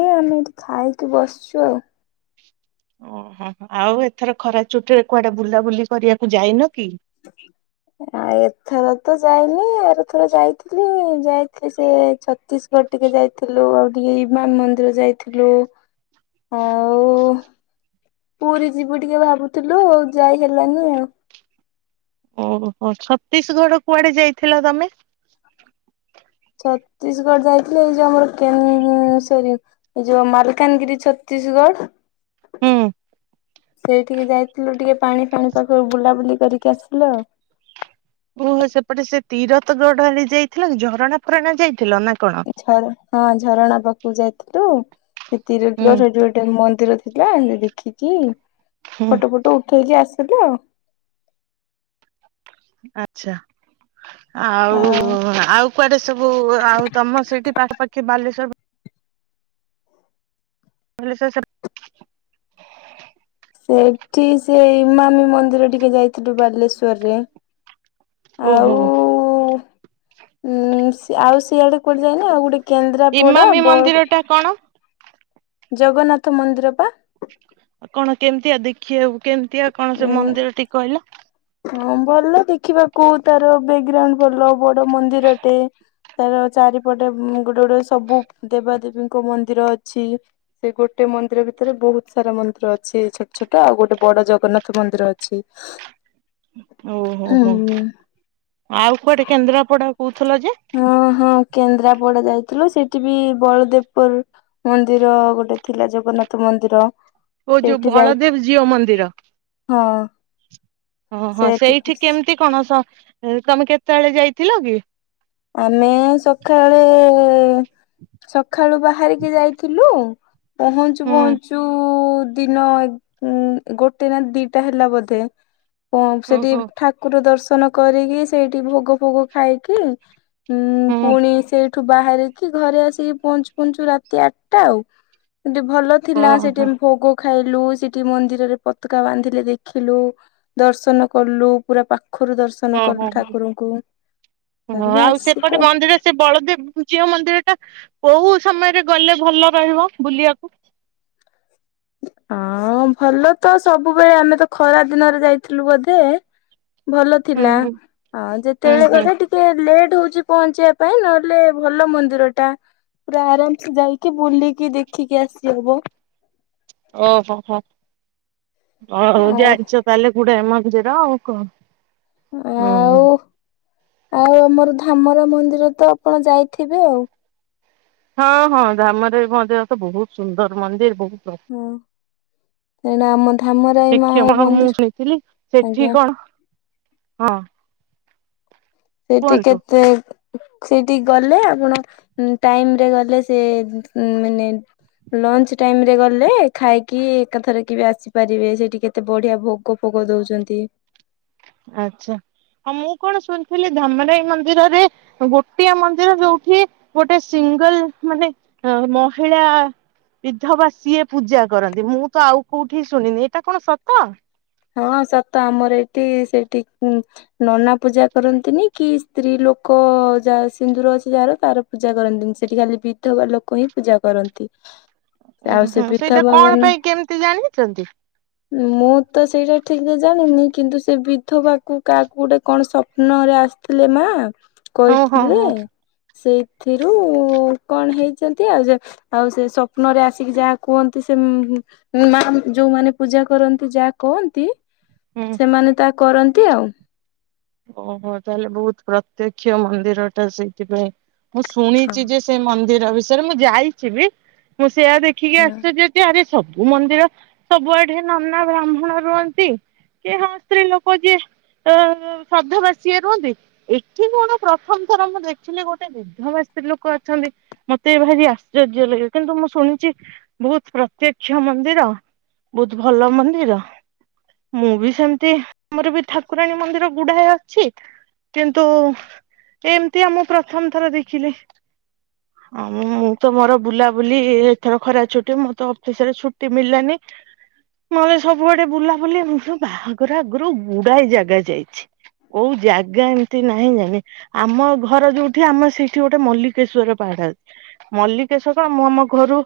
ଏଇ ଆମେ ଏଇଠି ଖାଇକି ବସିଚୁ ଆଉ। ଓହୋ। ଆଉ ଏଥର ଖରା ଚୁଟି ରେ କୁଆଡେ ବୁଲାବୁଲି କରିବାକୁ ଯାଇନ କି? ଆ ଏଥର ତ ଯାଇନି ଆରଥର ଯାଇଥିଲି ଯାଇଥିଲି ସେ ଛତିଶ ଗଡ଼ ଟିକେ ଯାଇଥିଲୁ ଆଉ ଟିକେ ଇମାମ ମନ୍ଦିର ଯାଇଥିଲୁ। ଆଉ ପୁରୀ ଯିବୁ ଟିକେ ଭାବୁଥିଲୁ ଆଉ ଯାଇ ହେଲାନି ଆଉ। ଓହୋ ଛତିଶଗଡ କୁଆଡେ ଯାଇଥିଲ ତମେ? ଛତିଶଗଡ ଯାଇଥିଲେ ଏଇ ଯୋଉ ଆମର କେ ସରି ଏଇ ଯୋଉ ମାଲକାନଗିରି ଛତିଶଗଡ। ହୁଁ ସେ ଟିକେ ଯାଇଥିଲୁ ଟିକେ ପାଣି ଫାଣି ପାଖରୁ ବୁଲାବୁଲି କରିକି ଆସିଲ ଓହୋ ସେପଟେ ସେ ତୀରଥ ଗଡଲି ଯାଇଥିଲା କି ଝରଣା ଫରଣା ଯାଇଥିଲ ନା କଣ? ହଁ ହଁ ଝରଣା ପାଖକୁ ଯାଇଥିଲୁ ଏତିରେ ସେଠି ହୁଁ ଗୋଟେ ଗୋଟେ ମନ୍ଦିର ଥିଲା ଦେଖିକି, ହୁଁ ଫଟୋ ଫଟ ଉଠେଇକି ଆସିଲୁ ଆଉ। ଆଚ୍ଛା। ଆଉ ଆଉ କୁଆଡେ ସବୁ ଆଉ ତମ ସେଇଠି ପାଖାପାଖି ବାଲେଶ୍ଵ ଭଲେ [unintelligible] ସେଠି ସେ ଇମାମ ମନ୍ଦିର ଟିକେ ଯାଇଥିଲୁ ବାଲେଶ୍ଵର ରେ ଓହୋ। ଉଁ ସେ ଉଁ ଆଉ ସିଆଡେ କୁଆଡେ ଯାଇନୁ ଆଉ ଗୋଟେ କେନ୍ଦ୍ରାପଡା ଇମାମି ବ ମନ୍ଦିର ଟା କଣ? ଜଗନ୍ନାଥ ମନ୍ଦିର ପା କଣ କେମିତିଆ ଦେଖିବାକୁ କେମିତିଆ, କଣ ସେ ମନ୍ଦିର ଟିକେ କହିଲ। ହଁ ଭଲ ଦେଖିବାକୁ ତାର ବ୍ୟାକଗ୍ରାଉଣ୍ଡ ଭଲ ବଡ ମନ୍ଦିର ଟେ ତାର ଚାରିପଟେ ଗୋଟେ ଗୋଟେ ସବୁ ଦେବାଦେବୀଙ୍କ ମନ୍ଦିର ଅଛି। ସେ ଗୋଟେ ମନ୍ଦିର ଭିତରେ ବହୁତ ସାରା ମନ୍ଦିର ଅଛି ଛୋଟ ଛୋଟ ଆଉ ଗୋଟେ ବଡ ଜଗନ୍ନାଥ ମନ୍ଦିର ଅଛି। ଓହୋହୋ, ହୁଁ ଆଉ କୁଆଡେ କେନ୍ଦ୍ରାପଡା କହୁଥିଲ ଯେ? ହଁ ହଁ କେନ୍ଦ୍ରାପଡା ଯାଇଥିଲୁ ସେଠି ବି ବଳଦେବପୁର ମନ୍ଦିର ଗୋଟେ ଥିଲା ଜଗନ୍ନାଥ ମନ୍ଦିର। ଓ ଯୋଉ ସେଇଠି ଯାଇ ବଳଦେବ ଜିଅ ମନ୍ଦିର। ହଁ ହଁ ହଁ ସେଠି ସେଇଠି କେମିତି କଣ ସ ତମେ କେତେବେଳେ ଯାଇଥିଲ କି? ଆମେ ସକାଳେ ସକାଳୁ ବାହାରିକି ଯାଇଥିଲୁ ‌। ପହଞ୍ଚୁ ହୁଁ। ପହଞ୍ଚୁ ଦିନ ଏ ଉଁ ଗୋଟେ ନା ଦିଟା ହେଲା ବୋଧେ। ହଁ ସେଠି ଓହୋ। ଠାକୁର ଦର୍ଶନ କରିକି, ସେଇଠି ଭୋଗ ଫୋଗ ଖାଇକି ଉଁ ହୁଁ ପୁଣି ସେ ଠୁ ବାହାରିକି ଘରେ ଆସିକି ପହଞ୍ଚୁ ପହଞ୍ଚୁ ରାତି ଆଟା ଆଉ, ସେଠୁ ଭଲ ଥିଲା, ଓହୋ ସେଠି ଭୋଗ ଖାଇଲୁ, ସେଠି ମନ୍ଦିରରେ ପତକା ବାନ୍ଧିଲେ ଦେଖିଲୁ। ଦର୍ଶନ କଲୁ, ପୁରା ପାଖରୁ ଦର୍ଶନ ହଁ କଲୁ ହଁ। ଠାକୁରଙ୍କୁ। ହଁ ତାପରେ ଆଉ ସେପଟେ ଆସିଲୁ। ମନ୍ଦିର ସେ ବଳଦେବ ଜିଅ ମନ୍ଦିର ଟା କୋଉ ସମୟରେ ଗଲେ ଭଲ ରହିବ ବୁଲିବାକୁ? ହଁ ଭଲ ତ ସବୁବେଳେ ଆମେ ତ ଖରା ଦିନରେ ଯାଇଥିଲୁ ବୋଧେ ଭଲ ହୁଁ ଥିଲା, ହୁଁ ଅ ହୁଁ ଯେତେବେଳେ ହୁଁ। ଗଲେ ଟି କେ ଲେଟ୍ ହଉଛି ପହଞ୍ଚିବା ପାଇଁ ନହେଲେ ଭଲ ମନ୍ଦିର ଟା। ପୁରା ଆରାମସେ ଯାଇକି ବୁଲିକି ଦେଖିକି ଆସିହବ। ଓହୋ ହୋ ହ ହଉ ଆଉ ଜାଣିଛ ତାହେଲେ ବୁ ପ୍ରେମ ଭୁଜେର ଆଉ କଣ? ହୁଁ ଆଉ ଆଉ ଆମର ଧାମରା ମନ୍ଦିର ତ ଆପଣ ଯାଇଥିବେ ଆଉ। ହଁ ହଁ ଧାମରେ ମଧ୍ୟରେ ବହୁତ ସୁନ୍ଦର ମନ୍ଦିର ବହୁତ ହଁ ଏଇନା ଆମ ଧାମରାଇ ମା ଶ୍ଷମା [unintelligible] ମୁଁ ମନ୍ଦିର ଶଣିଥିଲି ସେଠି ଆଜ୍ଞା କଣ ହଁ ସେଠି କୁହନ୍ତୁ। କେତେ ସେଠିକି ଗଲେ ଆପଣ ଟାଇମରେ ଗଲେ ସେ ମାନେ ଲଞ୍ଚ ଟାଇମ ରେ ଗଲେ, ଖାଇକି ଏକାଥରକେ ବି ଆସିପାରିବେ ସେଇଠି କେ ଏତେ ବଢିଆ ଭୋଗ ଫୋଗ ଦଉଛନ୍ତି। ଆଛା ହ ମୁଁ କଣ ଶୁଣିଥିଲି ଧାମରାଇ ମନ୍ଦିରରେ ଗୋଟିଏ ମନ୍ଦିର ଯୋଉଠି ଗୋଟେ ସିଙ୍ଗଲ ମାନେ ମହିଳା ବିଧବା ସିଏ ପୂଜା କରନ୍ତି ମୁଁ ତ ଆଉ କୋଉଠି ଶୁଣିନି ଏଇଟା କଣ ସତ? ହଁ ସତ ଆମର ଏଠି ସେଠି ନନା ପୂଜା କରନ୍ତିନି କି ସ୍ତ୍ରୀ ଲୋକ ଯା ସିନ୍ଦୁର ଅଛି ଯାହାର ତାର ପୂଜା କରନ୍ତିନ ସେଠି ଖାଲି ବିଧବା ଲୋକ ହିଁ ପୂଜା କରନ୍ତି। ଓ ଆଉ ସେ ହୁଁ ସେଇଟା ବିଧବା କଣ ମାନେ ପାଇଁ କେମିତି ଜାଣିଛନ୍ତି। ମୁଁ ତ ସେଇଟା ଠିକରେ ଜାଣିନି କିନ୍ତୁ ସେ ବିଧବାକୁ କାହାକୁ ଗୋଟେ କଣ ସ୍ୱପ୍ନ ରେ ଆସି ଥିଲେ ମା ହଁ ହଁ କହିଥିଲେ। ହଁ ସେଇଥିରୁ କଣ ହେଇଛନ୍ତି ଆଉ ଆଉ ସେ ସ୍ୱପ୍ନ ରେ ଆସିକି ଯାହା କୁହନ୍ତି ସେ ମା ଯୋଉମାନୋ ପୂଜା କରନ୍ତି ଯା କୁହନ୍ତି ହୁଁ ସେମାନେ ତା କରନ୍ତି ଆଉ। ଓହୋ ତାହେଲେ ବହୁତ ପ୍ରତ୍ୟକ୍ଷ ମନ୍ଦିର ଟା ସେଇଥିପାଇଁ ମୁଁ ଶୁଣିଛି ଯେ ସେ ମନ୍ଦିର ବିଷୟରେ ମୁଁ ଯାଇଚିବି ମୁଁ ସେଆ ଦେଖିକି ଆଚ୍ଛା ଆସିଛି ଯେ ଆରେ ସବୁ ମନ୍ଦିର ସବୁଆଡେ ନନା ବ୍ରାହ୍ମଣ ରୁହନ୍ତି କେ ହଁ ସ୍ତ୍ରୀ ଲ ଯେ ଅ ଶଧବା ସିଏ ରୁହନ୍ତି ଏଠି କଣ ପ୍ରଥମ ଥର ମୁଁ ଦେଖିଲି ଗୋଟେ ଦି ବିଧବା ସ୍ତ୍ରୀ ଲୋକ ଅଛନ୍ତି ମତେ ଭାରି ଆଶ୍ଚର୍ଯ୍ୟ ଲାଗେ କିନ୍ତୁ ମୁଁ ଶୁଣିଚି। ବହୁତ ପ୍ରତ୍ୟକ୍ଷ ମନ୍ଦିର ବହୁତ ଭଲ ମନ୍ଦିର। ମୁଁ ବି ସେମିତି ଆମର ବି ଠାକୁରାଣୀ ମନ୍ଦିର ଗୁଡ଼େଜାଗା ଅଛି କିନ୍ତୁ ଏମ ତିଆ ମୁଁ ପ୍ରଥମ ଥର ଦେଖିଲେ ଆ ମୁଁ ତ ମୋର ବୁଲା ବୁଲି ଏଥର ଖରା ଛୁଟି ମୋ ତ ଅଫିସ ରେ ଛୁଟି ମଲାନି। ନଲେ ସବୁଆଡେ ବୁଲାବୁଲି ବାହାଘର ଆଗରୁ ଗୁଡାଏ ଜାଗା ଯାଇଛି। କଉ ଜାଗା ଏମତି ନାହିଁ ଜାଇନି। ଆମ ଘର ଯୋଉଠି ଆମେ ସେଇଠି ଗୋଟେ ମଲ୍ଲିକେଶ୍ଵର ପାହାଡଅ ମଲ୍ଲିକେଶ୍ଵର ଆମ ଆମ ଘରୁ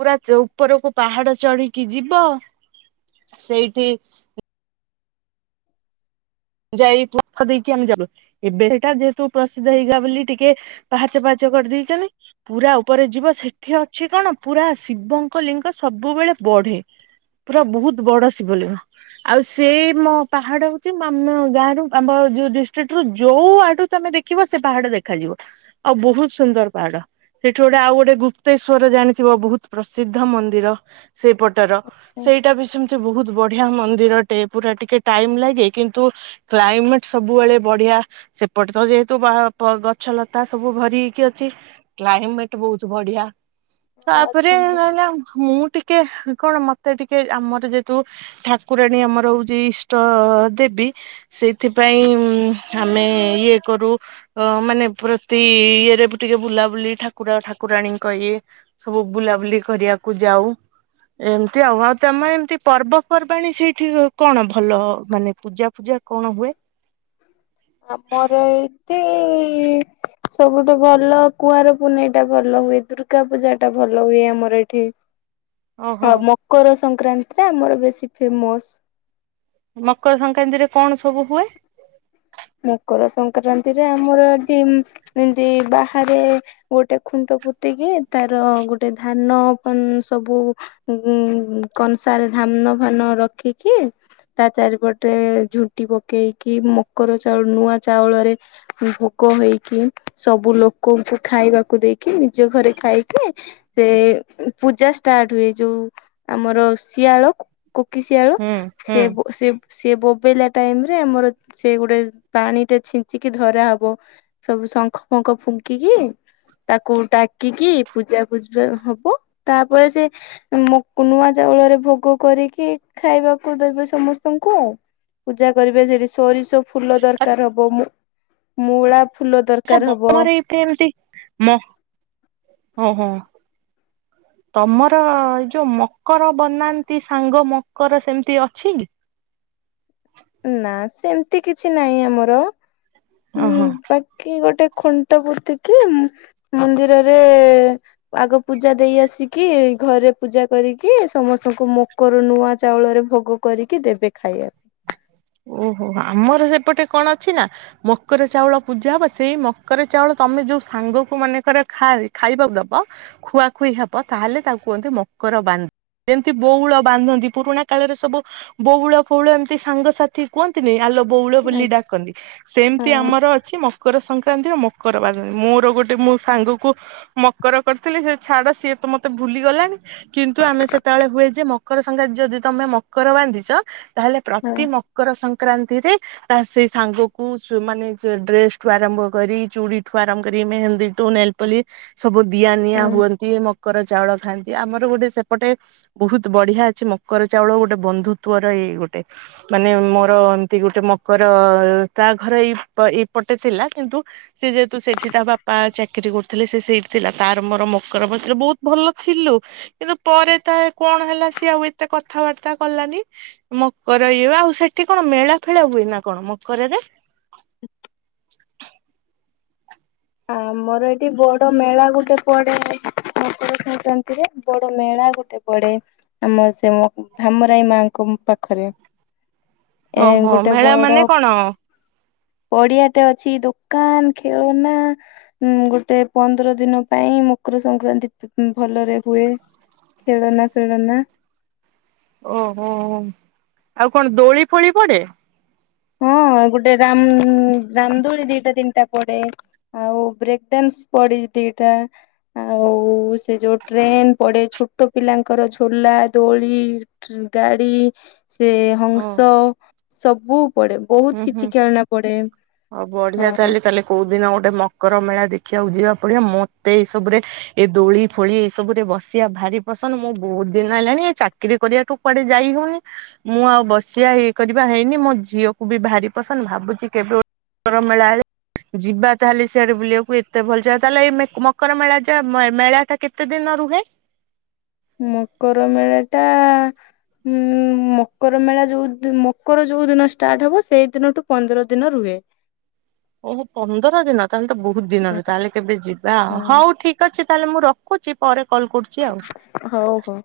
ପୁରା ଚଉପରକୁ ପାହାଡ ଚଢିକି ଯିବ ସେଇଠି ଯାଇ [unintelligible] ଦେଇକି ଆମେ ଯାବ। ଏବେ ସେଟା ଯେହେତୁ ପ୍ରସିଦ୍ଧ ହେଇଗଲା ବୋଲି ଟିକେ ପାହାଚ ପାହାଚ କରିଦେଇଛନ୍ତି। ପୁରା ଉପରେ ଯିବ ସେଠି ଅଛି କଣ ପୁରା ଶିବଙ୍କ ଲିଙ୍ଗ ସବୁବେଳେ ବଢେ। ପୁରା ବହୁତ ବଡ ଶିବଲିଙ୍ଗ ଆଉ ସେ ମୋ ପାହାଡ ହଉଛି ମାମ ଗାଁ ରୁ ଆମ ଯୋଉ ଡିଷ୍ଟ୍ରିକ୍ଟ ରୁ ଯୋଉ ଆଡୁ ତମେ ଦେଖିବ ସେ ପାହାଡ ଦେଖାଯିବ। ଆଉ ବହୁତ ସୁନ୍ଦର ପାହାଡ଼। ସେଠି ଗୋଟେ ଆଉ ଗୋଟେ ଗୁପ୍ତେଶ୍ଵର ଜାଣିଥିବ ବହୁତ ପ୍ରସିଦ୍ଧ ମନ୍ଦିର। ସେଇପଟର ସେଇଟା ବି ସେମିତି ବହୁତ ବଢିଆ ମନ୍ଦିରଟେ ପୁରା ଟିକେ ଟାଇମ ଲାଗେ କିନ୍ତୁ କ୍ଲାଇମେଟ ସବୁବେଳେ ବଢିଆ ସେପଟେ ତ ଯେହେତୁ ବାହା ଗଛ ଲତା ସବୁ ଭରି ହେଇକି ଅଛି। କ୍ଲାଇମେଟ ବହୁତ ବଢିଆ ତାପରେ ଆଚ୍ଛା ମୁଁ ସଇଲା ମୁଁ ଟି କେ କଣ ମତେ ଟିକେ ଆମର ଯେହେତୁ ଠାକୁରାଣୀ ଆମର ହଉଛି ଇଷ୍ଟ ଦେବି ସେଇଥିପାଇଁ ଆମେ ଇଏ କରୁ ଅ ମାନେ ପ୍ରତି ଇଏରେ ବି ଟିକେ ବୁଲାବୁଲି ଠାକୁର ଠାକୁରାଣୀଙ୍କ ଇଏ ସବୁ ବୁଲାବୁଲି କରିବାକୁ ଯାଉ ଏମତି ଆଉ ଆଉ ତମର ଏମିତି ପର୍ବପର୍ବାଣୀ ସେଇଠି କଣ ଭଲ ମାନେ ପୂଜା ଫୂଜା କଣ ହୁଏ? ଆମର ଏଇଠି ଇ ସବୁଠୁ ଭଲ କୁଆଁର ପୁନେଇ ଟା ଭଲ ହୁଏ, ଦୁର୍ଗା ପୂଜା ଟା ଭଲ ହୁଏ, ଆମର ଏଠି। [inaudible] ଓହୋ ଆଉ ମକର ସଂକ୍ରାନ୍ତି ଟା ଆମର ବେଶୀ ଫେମସ। ମକର ସଂକ୍ରାନ୍ତିରେ କଣ ସବୁ ହୁଏ? ମକର ସଂକ୍ରାନ୍ତିରେ ଆମର ଏଠି ଏମିତି ବାହାରେ ଗୋଟେ ଖୁଣ୍ଟ ପୋତିକି ତାର ଗୋଟେ ଧାନ ପା ସବୁ ଉ କଂସାରେ ଧାନ ଫାନ ରଖିକି ତା ଚାରିପଟେ ଝୁଣ୍ଟି ପକେଇକି ମକର ଚାଉ ନୂଆ ଚାଉଳରେ ଭୋଗ ହେଇକି ସବୁ ଲୋକଙ୍କୁ ଖାଇବାକୁ ଦେଇକି ନିଜ ଘରେ ଖାଇକି ସେ ପୂଜା ଷ୍ଟାର୍ଟ ହୁଏ, ଯୋଉ ଆମର ଶିଆଳ କୋକିଶିଆଳ ହୁଁ ହୁଁ ସେ ସେ ସେ ବୋବେଇଲା ଟାଇମ୍ ରେ ଆମର ସେ ଗୋଟେ ପାଣି ଟେ ଛିଞ୍ଚିକି ଧରାହବ ସବୁ ଶଙ୍ଖ ଫଙ୍ଖ ଫୁଙ୍କିକି ତାକୁ ଡାକିକି ପୂଜା ଫୂଜି ଟେ ହବ ତାପରେ ସେ ମୁଁ ନୂଆ ଚାଉଳରେ ଭୋଗ କରିକି ଖାଇବାକୁ ଦେବେ ସମସ୍ତଙ୍କୁ ଆଉ। ପୂଜା କରିବେ ସେଠି ସୋରିଷ ଫୁଲ ଦରକାର ହବ, ମୂ ମୂଳା ଫୁଲ ଆଚ୍ଛା। ଦରକାର ହବ [unintelligible] ଏତେ ଏମିତି ମ ଓହୋ ତମର ଏ ଯୋଉ ମକର ବନାନ୍ତି ସାଙ୍ଗ ମକର ସେମିତି ଅଛି? ନା ସେମତି କିଛି ନାହିଁ ଆମର, ଉନ୍ ଓହୋ। ବାକି ଗୋଟେ ଖୁଣ୍ଟ ପୁତିକି ମନ୍ଦିରରେ ଆଗ ପୂଜା ଦେଇ ଆସିକି, ଘରେ ପୂଜା କରିକି ସମସ୍ତଙ୍କୁ ମୁ କରର ନୂଆ ଚାଉଳରେ ଭୋଗ କରିକି ଦେବେ ଖାଇବାକୁ। ଓହୋ, ଆମର ସେପଟେ କଣ ଅଛି ନା ମକର ଚାଉଳ ପୂଜା ହବ ସେଇ ମକର ଚାଉଳ ତମେ ଯୋଉ ସାଙ୍ଗକୁ ମନେକର ଖାଇ ଖାଇବା ଦବ ଖୁଆଖୁଇ ହବ ତାହେଲେ ତାକୁ କୁହନ୍ତି ମକର ବାନ୍ଧ ଯେମିତି ବଉଳ ବାନ୍ଧନ୍ତି ପୁରୁଣା କାଳରେ ସବୁ ବଉଳ ଫଉଳ ଏମ ସାଙ୍ଗସାଥି କୁହନ୍ତିନି ଆଲୋ ବଉଳ ପାଇଁ ବୋଲି ଡାକନ୍ତି। ସେମିତି ଆଜ୍ଞା ଆମର ଅଛି ମକର ସଂକ୍ରାନ୍ତିର ମକର ବାନ୍ଧବୀ ମୋର ଗୋଟେ ମୋ ସାଙ୍ଗକୁ ମକର କରିଥିଲି ସେ ଛାଡ ସିଏ ତ ମତେ ଭୁଲିଗଲାଣି କିନ୍ତୁ ଆମେ ସେତେବେଳେ ହୁଏ ଯେ ମକର ସଂକ୍ରାନ୍ତି ଯଦି ତମେ ମକର ବାନ୍ଧିଛ ତାହେଲେ ହଁ ପ୍ରତି ମ ମକର ସଂକ୍ରାନ୍ତିରେ ତା ସେଇ ସାଙ୍ଗକୁ ସୁ ମାନେ ସେ ଡ୍ରେସ୍ ଠୁ ଆରମ୍ଭ କରି, ଚୁଡି ଠୁ ଆରମ୍ଭ କରି, ମେହେନ୍ଦୀ ଠୁ ନେଲପଲି ସବୁ ଦିଆ ନିିଆ ହଁ। ହୁଅନ୍ତି ମକର ଚାଉଳ ଖାଆନ୍ତି ଆମର ଗୋଟେ ସେପଟେ ବହୁତ ବଢ଼ିଆ ଅଛି ମକର ଚାଉଳ ଗୋଟେ ବନ୍ଧୁତ୍ଵର ଏଇ ଗୋଟେ। ମାନେ ମୋର ଏମିତି ଗୋଟେ ମକର ତା ଘର ଏଇ ପ ଏଇପଟେ ଥିଲା କିନ୍ତୁ ସେ ଯେହେତୁ ସେଇଠି ତା ବାପା ଚାକିରି କରୁଥିଲେ ସେ ସେଇଠି ଥିଲା ତାର ମୋର ମକର ବସିଥିଲୁ ବହୁତ୍ ଭଲ ଥିଲୁ କିନ୍ତୁ ପରେ ତାର କଣ ହେଲା ସିଏ ଆଉ ଏତେ କଥାବାର୍ତ୍ତା କଲାନି ମ କର ଏ ଆଉ ସେଠି କଣ ମେଳା ଫେଳା ହୁଏ ନା କଣ ମକରରେ? [unintelligible] ଆମର ଏଠି ବଡ ମେଳା ଗୋଟେ ପଡ଼େ। ମକର ସଂକ୍ରାନ୍ତିରେ ବଡ ମେଳା ଗୋଟେ ପଡ଼େ। ଆମର ସେ ମ ଧାମରାଇ ମାଙ୍କ ପାଖରେ। ଏ ଓହୋ ଗୋଟେ ମେଳା ବଡ଼ ମାନେ କଣ? ପଡିଆଟେ ଅଛି ଦୋକାନ ଖେଳନା ଉଁ ଗୋଟେ ପନ୍ଦର ଦିନ ପାଇଁ ମକର ସଂକ୍ରାନ୍ତି ଭଲରେ ହୁଏ। ଖେଳନା ଫେଳନା। ଓହୋ ଆଉ କଣ ଦୋଳି ଫୋଳି ପଡେ। ହଁ ଗୋଟେ ରାମ ରାମଦୋଳି ଦିଟା ତିନିଟା ପଡେ। ଆଉ ବ୍ରେକଡ୍ୟାନ୍ସ ପଡି ଦିଟା। ଆଉ ସେ ଯୋଉ ଟ୍ରେନ ପଡେ ଛୋଟ ପିଲାଙ୍କର ଝୋଲା ଦୋଳି। ଟ୍ରି ଗାଡି ସେ ଓ ହଂସ ସବୁ ପଡେ। ହୁଁ ବହୁତ ହୁଁ। କିଛି ଖେଳଣା ପଡେ ଆଉ ବଢିଆ ହଁ ହଁ। ତାହେଲେ ତାହେଲେ କୋଉ ଦିନ ଗୋଟେ ମକର ମେଳା ଦେଖିବାକୁ ଯିବାକୁ ପଡିବ ମତେ ଏଇ ସବୁରେ ଏ ଦୋଳି ଫୋଳି ଏଇ ସବୁରେ ବସିବା ଭାରି ପସନ୍ଦ ମୁଁ ବହୁତ ଦିନ ହେଲାଣି ଏ ଚାକିରି କରିବାଠୁ କୁଆଡେ ଯାଇ ହଉନି ମୁଁ ଆଉ ବସିବା ଇଏ କରିବା ହେଇନି ମୋ ଝିଅ କୁ ବି ଭାରି ପସନ୍ଦ ଭାବୁଛି କେବେ [unintelligible] ମେଳା ହେଲେ ଯିବା ତାହେଲେ ସିଆଡେ ବୁଲିବାକୁ ଏତେ ଭଲ ଯାଏ ତାହେଲେ ଏଇ ମେକ୍ ମକର ମେଳା ଯା ମେଳା ଟା କେତେ ଦିନ ରୁହେ? ମକର ମେଳା ଟା ଉଁ ମକର ମେଳା ଯୋଉ ଦି ମକର ଯୋଉ ଦିନ ଷ୍ଟାର୍ଟ ହବ ସେଇ ଦିନଠୁ ପନ୍ଦର ଦିନ ରୁହେ। [unintelligible] ଓହୋ ପନ୍ଦର ଦିନ ତାହେଲେ ତ ବହୁତ ହୁଁ ଦିନରୁ ତାହେଲେ କେବେ ଯିବା ହଉ ହୁଁ ଠିକ୍ ଅଛି ତାହେଲେ ମୁଁ ରଖ ରଖୁଛି ପରେ କଲ୍ କରୁଛି ଆଉ। ହଉ ହଉ